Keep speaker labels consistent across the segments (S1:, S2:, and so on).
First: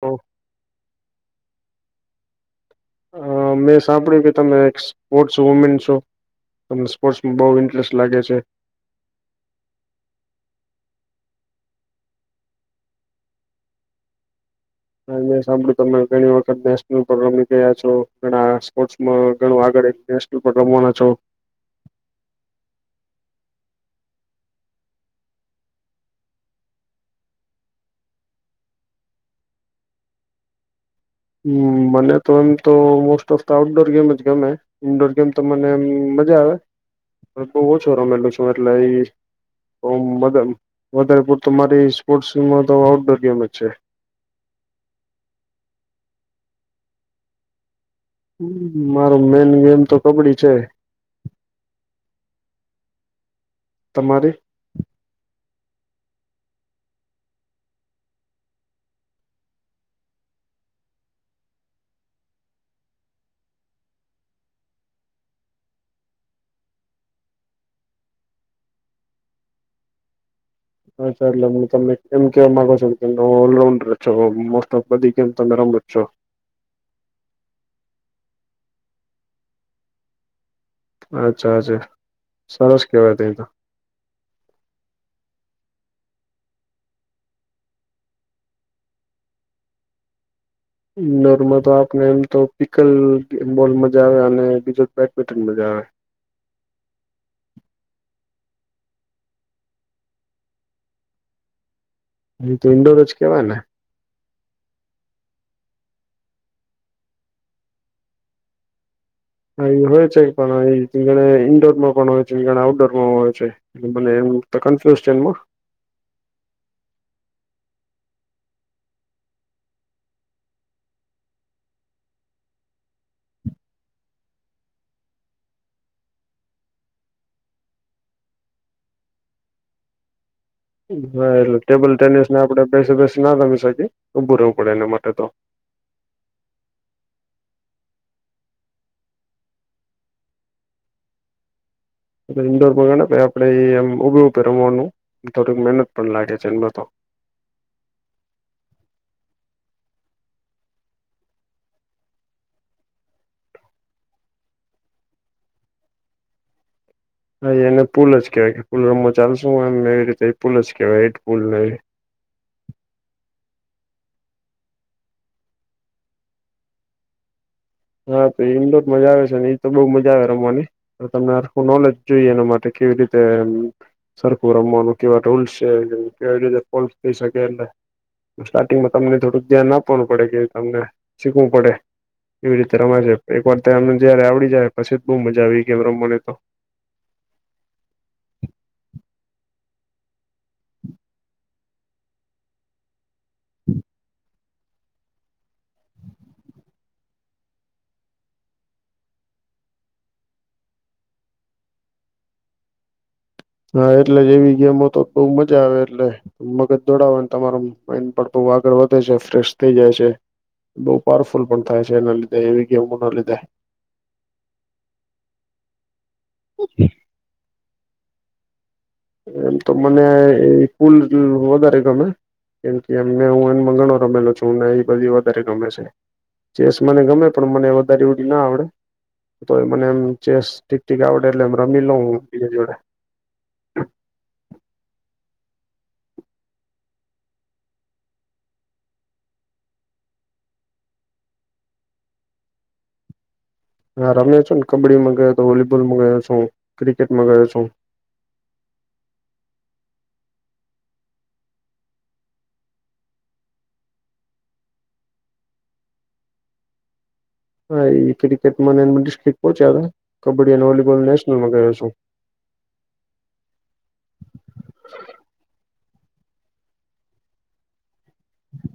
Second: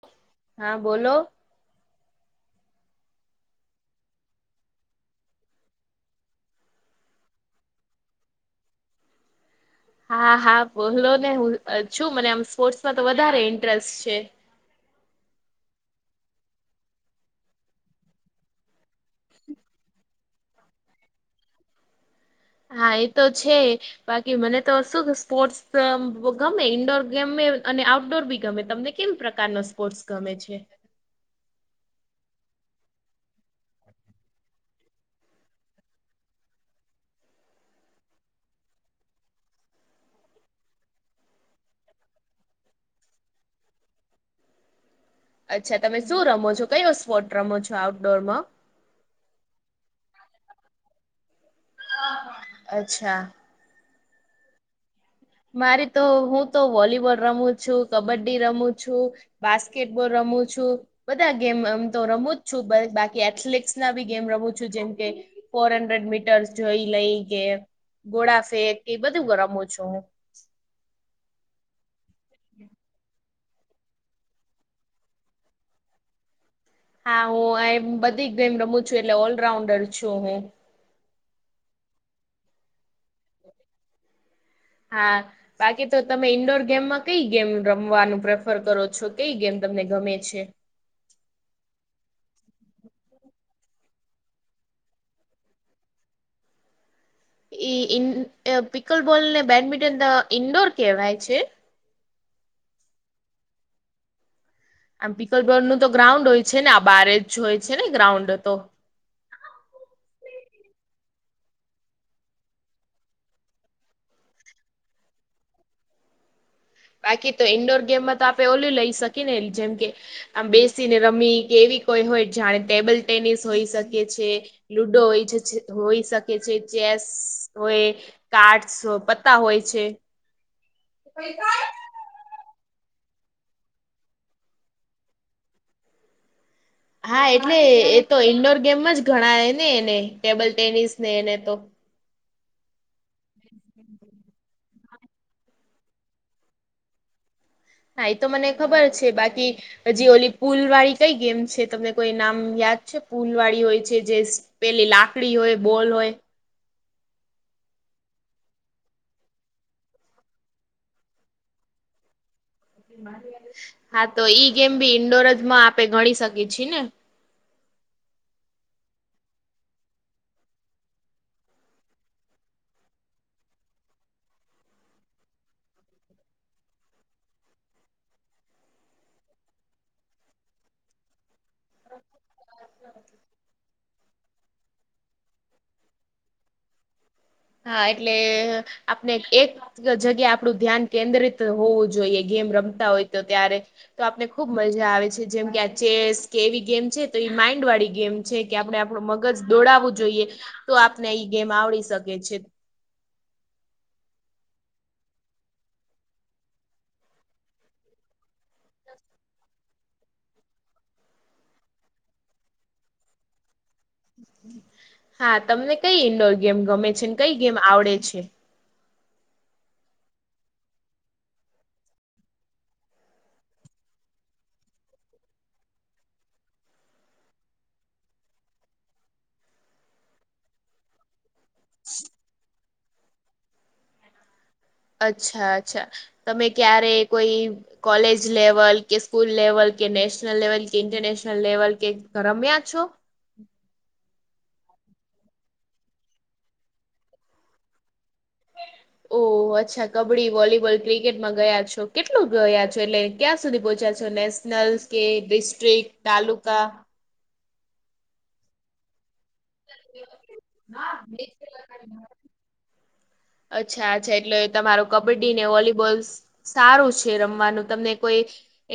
S1: હા, બોલો
S2: હા બોલો.
S1: હા, મેં પણ એવું જ સાંભળ્યું છે, કે તમે સ્પોર્ટ્સ વુમેન છો. હા, સ્પોર્ટ્સમાં બહુ ઇન્ટરેસ્ટ છે. ક્રિકેટ અને બેડમિન્ટન રમવાનું બહુ ગમે છે.
S2: હા હા, બોલો ને. મને આમ સ્પોર્ટ્સમાં તો વધારે ઇન્ટરેસ્ટ છે.
S1: હા, ઘણી વખત નેશનલ લેવલ પર રમી ગયા છો. હા, સ્પોર્ટ્સમાં ઘણું આગળ જવાનું છે, નેશનલ લેવલ પર પણ રમવાનું છે.
S2: હા, એ તો છે જ. મહેનત કરીએ તો આગળ જઈ શકાય ને. હા, મને બંને ગમે ઇન્ડોર ગેમ્સ પણ અને આઉટડોર ગેમ્સ પણ. ઇન્ડોરમાં ચેસ અને બેડમિન્ટન, અને આઉટડોરમાં ક્રિકેટ રમવાનું ગમે. કેવું પ્રકારનો સપોર્ટ ગમે છે.
S1: હા, મને પણ આઉટડોર ગેમ્સ વધારે ગમે. હા, ઇન્ડોર ગેમ્સમાં મને એટલી મજા નથી આવતી, બહુ ઓછી રમેલી છે. એટલે. હા, મારા સ્પોર્ટ્સમાં તો વધારે કરીને આઉટડોર ગેમ્સ જ છે. બહાર રમવામાં જ વધારે મજા આવે છે.
S2: હું આઉટડોરમાં ક્રિકેટ અને બેડમિન્ટન રમું છું, પણ ક્રિકેટ વધારે ગમે છે.
S1: મારો મેઇન ગેમ તો કબડી છે
S2: [unintelligible] અચ્છા!
S1: તમારી?
S2: મારી તો હું તો વોલીબોલ રમું છું, કબડ્ડી રમું છું બાસ્કેટબોલ રમું છું. બધાં ગેમ એમ તો રમું જ છું. બ બાકી એથ્લેટિક્સનાં બી ગેમ રમું છું. જેમ કે, ફોર હન્ડ્રેડ મીટર્સ જોઈ લઈ કે ગોળા ફેંક એ બધું રમું છું હું. [inaudible]
S1: [unintelligible] તમે એમ કેવા માંગો છો કે તમે ઓલરાઉન્ડર છો. મોસ્ટ ઓફ બધી ગેમ તમે રમો જ છો.
S2: હા, હું આ એમ બધી જ ગેમ રમું છું એટલે ઓલરાઉન્ડર છું હું.
S1: અચ્છા! અચ્છા! સરસ કેવાય તય તો.
S2: હા બાકી તો તમે ઈન્ડોર ગેમમાં કઈ ગેમ રમવાનું પ્રેફર કરો છો? કઈ ગેમ તમને ગમે છે?
S1: ઇન્ડોરમાં તો આપને એમ તો પિકલ બોલ મજા આવે અને બીજો બેટપિટન મજા આવે.
S2: એ ઈન અ પિકલ બોલ ને બેડમિન્ટન ઈન્ડોર કેહવાય છે?
S1: ઈ તો ઇન્ડોર જ કેવાય ને?
S2: આમ પીકલબોલનું તો ગ્રાઉન્ડ હોય છે ને આ બારે જ હોય છે ગ્રાઉન્ડ તો?
S1: હા ઈ હોય છે, પણ ઈ [unintelligible] ઈન્ડોરમાં પણ હોય છે [unintelligible] આઉટડોરમાં હોય છે બલે એમ તો [unintelligible]
S2: બાકી તો ઈન્ડોર ગેમમાં તો આપે ઓલું લઈ શકીએ ને જેમ કે, આમ બેસીને રમી કે એવી કોઈ હોય જાણે ટેબલ ટેનિસ હોઈ શકે છે. લુડો હોય છે, છ છ હોય શકે છે, ચેસ હોય કાર્ડસ્ અ પત્તા હોય છે.
S1: હા એટલે ટેબલ ટેનિસને આપળે બેસી બેસી ના રમી શકી, ઉભું રહેવું પડે એના માટે તો.
S2: હા, એટલે એ તો ઈન્ડોર ગેમમાં જ ગણાય ને એને, ટેબલ ટેનિસ ને એને તો‌.
S1: એ ઇન્ડોર બોલવાના કે આપળે એમ ઉભે ઉભે રમવાનું થોડીક મહેનત પણ લાગે છે ઈન્મે તો.
S2: હા, ઈ તો મને ખબર જ છે બાકી હજી ઓલી પુલવાળી કઈ ગેમ છે? તમને કોઈ નામ યાદ છે? પુલવાળી હોય છે જેસ્ પેલી લાકળી હોય, બોલ હોય.
S1: હા, એને પુલ જ કેવાય કે, પૂલ રમવા ચાલશું? એમ એવી રીતે ઈ પુલ જ કેવાય ઈ જ પુલ ને એ
S2: [unintelligible] હા, તો ઈ ગેમ ભી ઈન્ડોર જ માં આપે ગણી શકીએ છે ને
S1: હા, તો ઇન્ડોરમાં જ આવે છે ને ઈ તો બોવ મજા આવે રમવાની તો તમને હરખું નોલેજ જોઈએ એના માટે કેવી રીતે સરખું રમવાનું કેવા ટુલ્સ છે જેમ કેવી રીતે ફોલ્સ થઈ શકે એમ ને સ્ટાર્ટિંગમાં તમને થોડુંક ધ્યાન આપવાનું પડે કે તમને શીખવું પડે કેવી રીતે રમાય છે? એકવાર તેમને જ્યારે આવળી જાહે પછી ત બોવ મજા આવી ઈ ગેમ રમવાની તો.
S2: હા, એટલે આપને એક જ જગ્યા આપળુ ધ્યાન કેન્દ્રિત હોવું જોઈએ ગેમ રમતા હોય તો ત્યારે તો આપને ખુબ મજા આવે છે. જેમ કે, આ ચેસ કે એવી ગેમ છે તો એ માઇન્ડવાળી ગેમ છે કે આપળે આપળુ મગજ દોડાવું જોઈએ તો આપને એઈ ગેમ આવળી શકે છે.
S1: હા, એટલે એવી ગેમો તો બોવ મજા આવે એટલે મગજ દોડાવાન તમારો માઇડ પણ બોવ આગળ વધે છે ફ્રેશ થઈ જાય છે બઉ પાવરફુલ પણ થાય છે એના લીધે એવી ગેમોના લીધે.
S2: હા, તમને કઈ ઈન્ડોર ગેમ ગમે છે! ને કઈ ગેમ આવળે છે?
S1: એમ તો મને ઈ પુલ જોવી વધારે ગમે. કેમ કે એમને હું બૈને વાળ રમેલો છું ને એ બધી વધારે ગમે છે. ચેસ મને ગમે પણ મને વધારે એવળી ના આવળે. તો મને એમ ચેસ ઠીક ઠીક આવળે એટલે એમ રમી લઉ બીજા જોડે.
S2: અચ્છા, અચ્છા તમે ક્યારે કોઈ કોલેજ લેવલ, કે સ્કૂલ લેવલ, કે નેશનલ લેવલ, કે ઇન્ટરનેશનલ લેવલ કે રમ્યા છો?
S1: હા રમ્યો છુ ને. કબડ્ડીમાં ગયો તો, વોલીબોલમાં ગયો છું, ક્રિકેટમાં ગયો છું.
S2: ઓહ! અચ્છા કબડ્ડી, વોલીબોલ, ક્રિકેટમાં ગયા છો. કેટલું ગયા છો? એટલે ક્યાં સુધી પહોંચ્યા છો નેસ નલ કે ડિસ્ટ્રિક, તાલુકા.
S1: હા એ ક્રિકેટમાં ને એનમાં ડિસ્ટ્રિક પોહોંચ્યા તા. કબડ્ડી અને વોલીબોલ નેશનલમાં ગયો છું.
S2: અચ્છા આ જે એટલે તમારો કબડ્ડી ને વોલીબોલ સારું છે રમવાનું તમને કોઈ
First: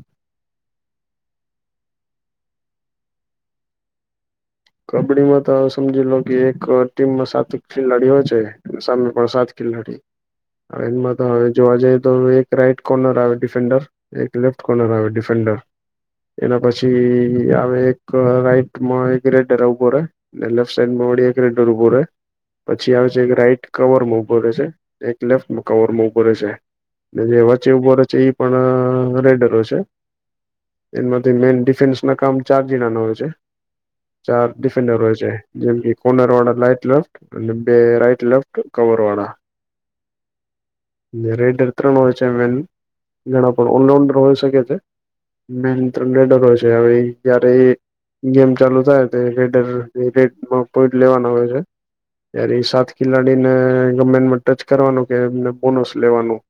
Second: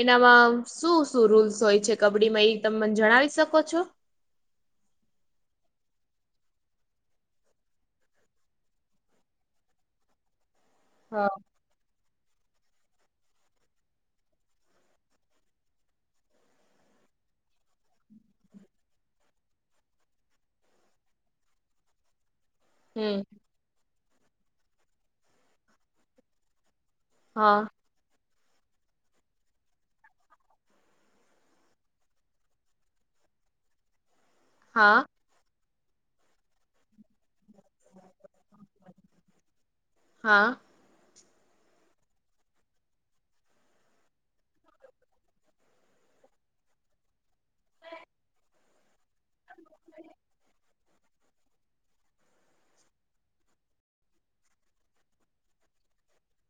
S2: એનામાં શું શું રૂલ્સ હોય છે કબડ્ડીમાં ઈ તમે મને જણાવી શકો છો?
S1: કબડ્ડીમાં તો સમજી લો કે એક ટીમમાં સાત ખેલાડી હો છે. અને સામે પણ સાત ખેલાડી. હવે એનમાં તો
S2: હા.
S1: હવે. જોવા જઈએ તો એક રાઈટ કોર્નર આવે ડિફેન્ડર એક લેફ્ટ કોર્નર આવે ડિફેન્ડર. એના પછી આ હવે એક રાઈટમાં એક રેડ ઉભો રહેે, ને લેફ્ટ સાઈડમાં વડી એક રેડર ઉભો રહેે. પછી આવે
S2: હમ
S1: છે એક રાઈટ કવરમાં ઉભો રહે છે, એક લેફ્ટ કવરમાં ઉભો રહે છે. ને જે
S2: હા
S1: વચ્ચે ઉભો રે છે એ પણ રેડરો છે. એનમાંથી મેન ડિફેન્સના કામ ચાર જણાના હોય છે. ચાર
S2: હા
S1: ડિફેન્ડર હોય છે. જેમ કે કોર્નર વાળા લાઈટ લેફ્ટ અને બે રાઈટ લેફ્ટ કવરવાળા.
S2: હા
S1: ને રેડર ત્રણ હોય છે મેન ઘણા પણ ઓલરાઉન્ડર હોય શકે છે. મેન ત્રણ રેડરો હોય છે. હવે એ જયારે જેમ ચાલુ થાય તે રેડર રેડ પોઇન્ટ લેવાના હોય છે. ત્યારે ઈ સાત ખિલાડીને ગમે એનમાં ટચ કરવાનું કે એમને બોનસ લેવાનું.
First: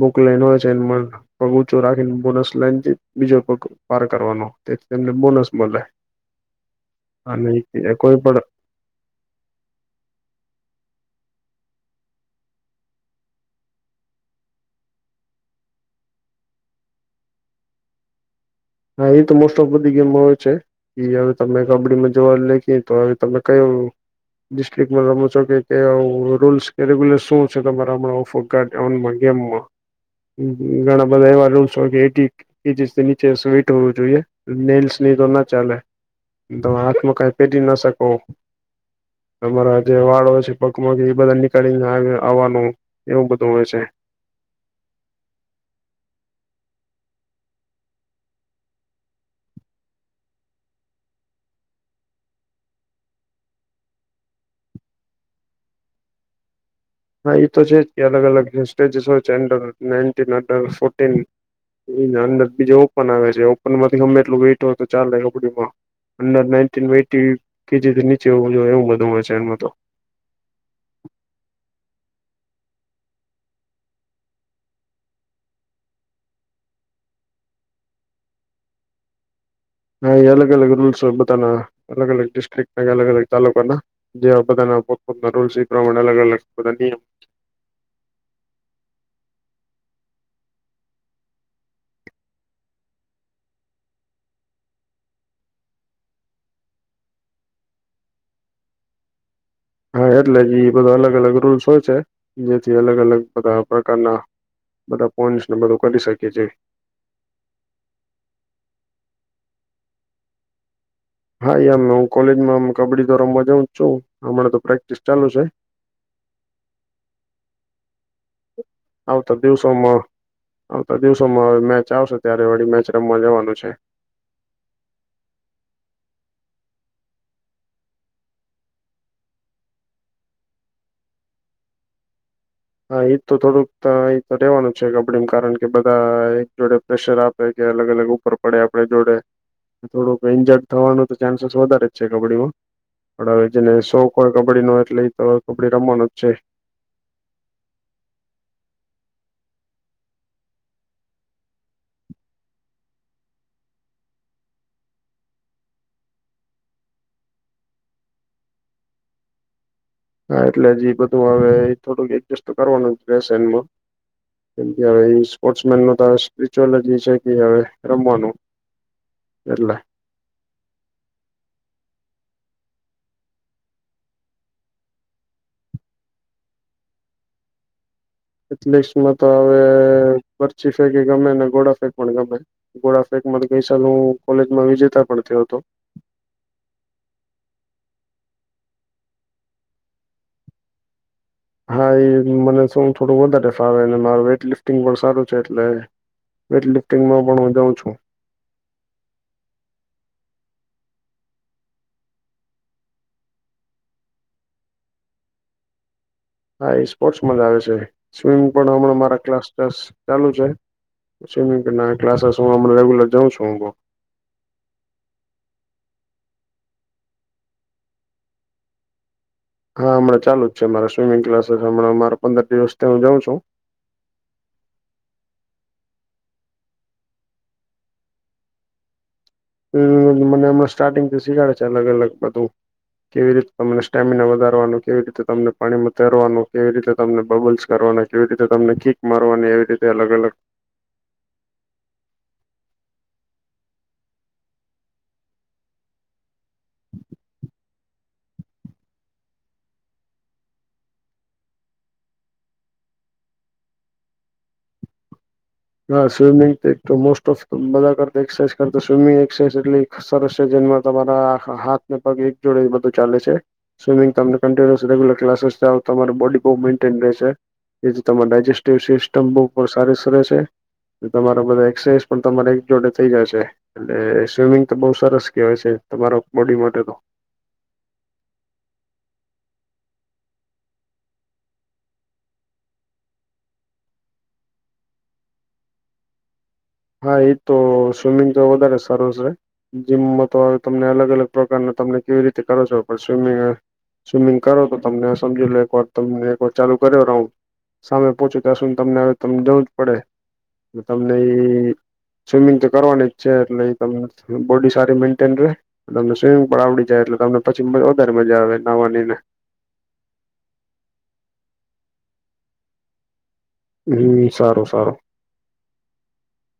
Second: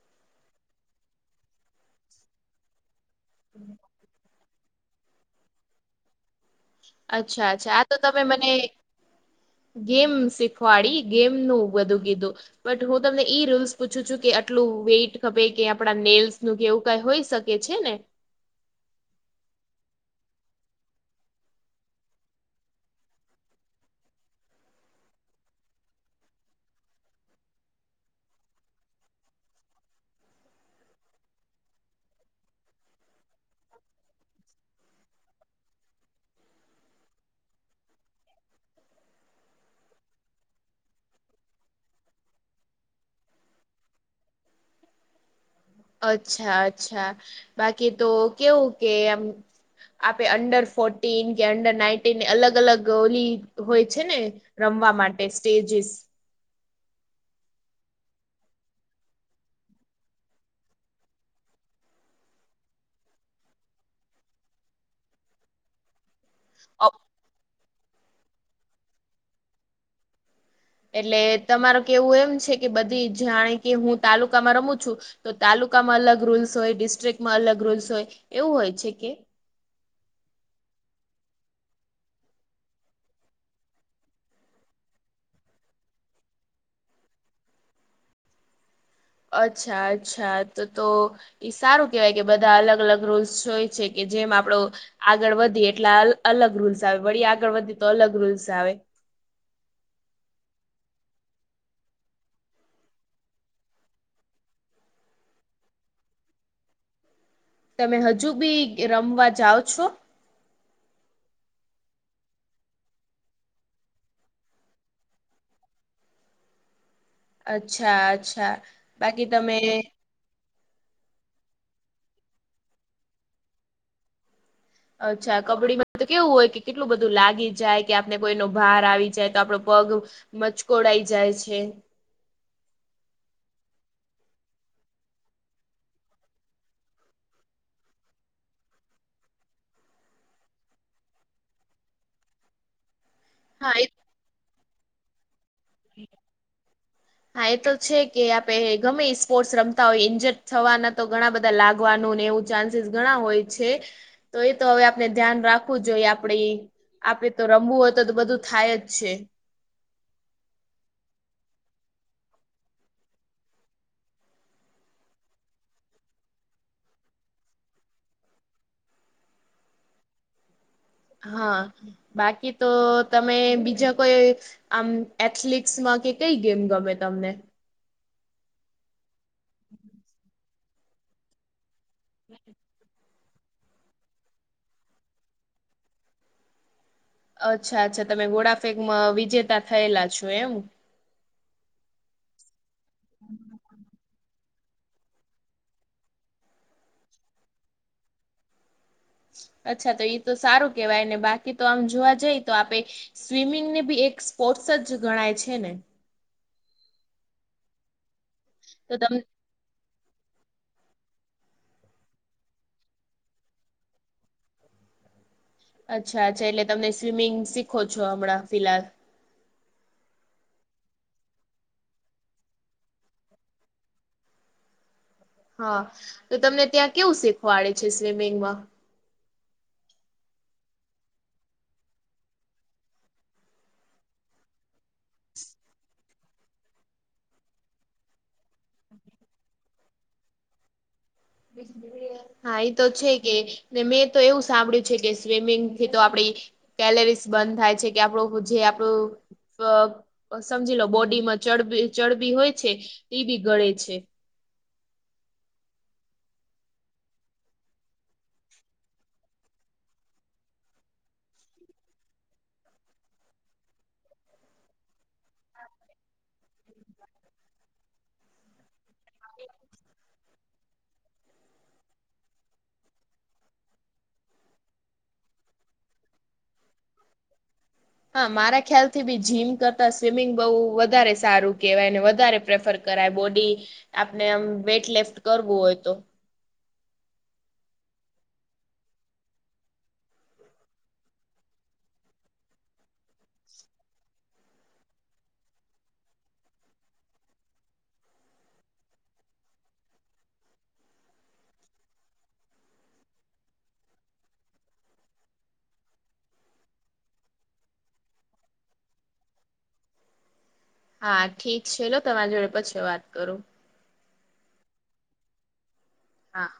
S1: બુક લેનોય છે એનમાં પગ ઊંચો રાખીને બોનસ લાઈનથી બીજો પગ પાર કરવાનો. તેથી તેમને બોનસ મળે. અને
S2: અચ્છા
S1: ઈ
S2: અચ્છા આ
S1: કે
S2: તો
S1: કોઈ
S2: તમે
S1: પણ
S2: મને ગેમ શીખવાડી ગેમનું બધું કીધું. બટ હું તમને ઈ રૂલ્સ પૂછું છું કે આટલું વેઇટ ખપે કે આપણા નેલ્સનું કે એવું કઈ હોઈ શક કે છે ને?
S1: હા એતો મોસ્ટ ઓફ બધી ગેમમાં હોય છે. એ હવે તમે કબડ્ડીમાં જોવાનું લખી તો હવે તમે કયો. ડિસ્ટ્રિક્ટમાં રમો છો કે ક્યાં રૂલ્સ કે રેગ્યુલે શું છે તમારા માં [inaudible] કાર્ડ ઓનમાં ગેમમાં. હમ હમ ઘણા બધા એવા રૂલ્સ હોય કે એઈટી એઈટી થી નીચે [inaudible] હોવું જોઈએ. નેલ્સને એતો ના ચાલે. તમે હાથમાં કાઈ પેરી ના શકો. તમારા જે વાળ હોય છે પગમાંગી એ બધા નીકળીને આવાનું. એવું બધું હોય છે.
S2: અચ્છા અચ્છા. બાકી તો કેવું કે આમ આપડે અંડર ફોર્ટીન કે અંડર નાઈટીન અલગ અલગ ઓલી હોય છે ને? રમવા માટે સ્ટેજીસ.
S1: હા ઈ તો છે જ કે અલગ-અલગ સ્ટેજસ ઓય છે, એન્ટર નેન [unintelligible] ફોર્ટીન. એન નંદર બીજે ઓપન આવે છે. ઓપન માંથી ગમે એટલુ વેટ હોય તો, ચાલે ઓપડીમા. અંડર નાઈન્ટીન વેથી કે જેથી નીચે હોવુ જોયે એવુ બધુ છે, અમાં તો.
S2: એટલે તમાર કેવું એમ છે કે, બધી જાણે કે હું તાલુકામાં રમું છું. તો તાલુકામાં અલગ રૂલ્સ હોય, ડિસ્ટ્રિકમાં અલગ રૂલ્સ ઓય, એવું હોય છે કે?
S1: હા, એ અલગ-અલગ રૂલ્સ હોય પોતાના અલગ-અલગ ડિસ્ટ્રિકના, અલગ-અલગ તાલુકા ના. જેવા બધાના પોતપોતાના રૂસ એ પ્રમાણે અલગ-અલગ બધા નિયમ.
S2: અચ્છા-અચ્છા, તો-તો કે સારું કેવાય કે બધા અલગ-અલગ રૂલ્સ જોય છે કે, જેમ આપડો આગળ વધીએ એટલે અ-અલગ રૂલ્સ આવે. વળી, આગળ વધી તો અલગ રૂલ્સ આવે.
S1: હા એટલે જ ઈ બધા અલગ-અલગ રૂલ્સ હોય છે. જેથી અલગ-અલગ બધા પ્રકારના બધા પોઈન્ટસને બધુ કરી શકે છે.
S2: તમે હજુ બી રમવા જાઓ છો?
S1: હા, ઈમ હું કોલેજમાંમ કબ્ડી તો રમવા જઉ જ છું, હમણા તો પ્રેક્ટિસ ચાલુ સે.
S2: અચ્છા-અચ્છા.
S1: આવતા દિવસોમાં આવતા દિવસોમાં અવે મેચ આવશે, ત્યારે વળી મેચ રમવા જવાનું છે.
S2: અચ્છા. કબ્ડીમાં તો કેવુ ઓય કે કેટલુ બધુ લાગી જાય કે, આપને કોઈનો ભાર આવી જાય, તો આપડો પગ મચકોડાઈ જાય છે.
S1: હ એ તો થોડુંક ત એત રેવાનુ છે કબ્ડીમાં કારણ કે, બધા એક જોડે પ્રેશર આ કોઈ કે અલગ-અલગ ઉપર પડે આપડે જોડે. થોડુક ઈન્જર્ડ થવાનું તો ચાન્સીસ વધારે જ છે, કબ્ડીમા. પડ અવે
S2: હા
S1: જેને
S2: એ
S1: શોખ ઓય કબ્ડી નો એટલે ઈતો કબ્ડી રમવાનો જ છે.
S2: હા એ તો છે કે, આપે ગમે ઈ સ્પોર્ટ્સ રમતા ઓય. ઈન્જત થવાના તો ઘણા બધા લાગવાનું ને એવુ ચાન્સીસ ઘણા હોય છે. તો એ તો અવે આપણે ધ્યાન રાખવુ જોઈએ, આપડણી આપરે તો રમવું ઓય, તો તે બધુ થાય જ છે.
S1: હા એટલે જ એ બધુ અવે થોડુંક એક્જસ તો કરવાનુ જ રેશે એન્મા. કેમ કે હવે ઈ સ્પોર્ટ્સ મેન ન તો સ્પિરચ્યુઅલ જ એ છે કે, હવે રમવાનુ એટલે
S2: હા, બાકી તો તમે બીજા કોઈ આમ, એથલિક્સ માં કે કઈ ગેમ ગમે તમને?
S1: એથલેસમાં તો અવે પરચી શકે, ગમે એને ઘોડા ફેક પણ ગમે. ગોડાફેકમા તો ગઈ સાલુ કોલેજમાં વિજેતા પણ થયો અતો.
S2: અચ્છા-અચ્છા, તમે ગોડાફેકમાં વિજેતા થયેલા છો એમ.
S1: હા, ઈ મને સું થોડું વધારે ફાવેને માર વેઇટ લિફ ટિંગ પણ સારું છે, એટલે વેઇટ લિફ્ટિંગમાં પણ હું જઉં છું.
S2: અચ્છા, તો ઈ તો સારુ કેવાય ને બાકી તો આમ જોવા જઈ તો આપે સ્વિમિંગ ને બી એક સ્પોર્ટ્સ જ ગણાય છે ને.
S1: હા ઈ સ્પોર્ટસમાં જ આવે છે. સ્વિમિંગ પણ
S2: તો
S1: અમણાં
S2: તમ
S1: મારા ક્લાસ બસ ચાલુ છે. સ્વિમિંગ ના ક્લાસસ હું અમે રેગ્યુલર જઉં છું હુ.
S2: અચ્છા-અચ્છા, એટલે તમને સ્વિમિંગ શીખો છો હમણાં ફિલાઆ
S1: હા, અમણા ચાલુ જ છે. મારા સ્વિમિંગ ક્લાસ હમલા મારા પંદર દિવસથી હુ જઉ છું.
S2: હા, તો તમને ત્યાં કેવું શીખવાડે છે સ્વિમિંગમાં?
S1: હમ્મ. મને અમણાં સ્ટાર્ટિંગથી સીખાડે છે, અલગ-અલગ બધુ. કેવી રીત તમને સ્ટેમિના વધારવાનુ, કેવી રીતે તમને પાણીમાં તેરવાનું, કેવી રીતે તમને બબલ્સ કરવાને, કેવી રીતે તમને કીક મારવાની એવી રીતે અલગ-અલગ
S2: બીજી બે બે વાર હા એ તો છે કે ને મેં તો એવું સાંભળ્યું છે કે સ્વિમિંગ થી તો આપડી કેલરીસ બર્ન થાય છે કે આપડું જે આપડું અહ અહ સમજી લો બોડીમાં ચડબી ચડબી હોય છે તે બી ગળે છે.
S1: હા સ્વિમિંગ એક મોસ્ટ ઓફ બધા કરક્સરસાઝ કર સ્વિમિંગ એક્સરસાઝ એટલી સરસ છે જનમાં તમારા હાથને પગ એક જોડે એ બધું ચાલે છે. સ્વિમિંગ તમને કન્ટિન્યુસ રગ્યુલર્લાસ તમારી બોડી બહુ મેન્ટેન રહેશે. જેથી તમાર ડાયજેસ્ટિવ સિસ્ટમ બહુ પર સારી સર રહશે. તો તમારા બધા એક્સરસાઇઝ પણ તમારે એક જોડે થઈ જશે. એટલે સ્વિમિંગ તો બઉુ સરસ કહેવાય છે તમારો બોડી માટે તો.
S2: હા મારા ખ્યાલ થી બી જીમ કરતા સ્વિમિંગ બહુ વધારે સારું કેહેવાયને વધારે પ્રેફર કરાય બોડી આપને આમ વેટ લિફ્ટ કરવું હોય તો.
S1: હા એ તો સ્વિમિંગ તો વધારે સરસ હોય. જીમમાં તો હ તમને અલગ અલગ પ્રકારના તમને કેવી રીતે કરો છો પણ સ્વિમિંગ સ્વિમિંગ કરો તો તમને સમજી લો એક વાર તમને એક વાર ચાલુ કર્યો રાઉન્ડ સામે પોહોચી ત્યાં સુધ તમને હવે તમ જવું જ પડે, તો તમને એ સ્વિમિંગ તો કરવાની છે એટલે તમને બોડી સારી મેન્ટેન રહે. તો સ્વિમિંગ પણ આવડી જાય એટલે તમને પછી વધારે મઝા આવે નહવાની ને.
S2: હા ઠીક છે, લો તમારા જોડે પછી વાત કરું.
S1: હમ્મ સારું સારું.
S2: હા.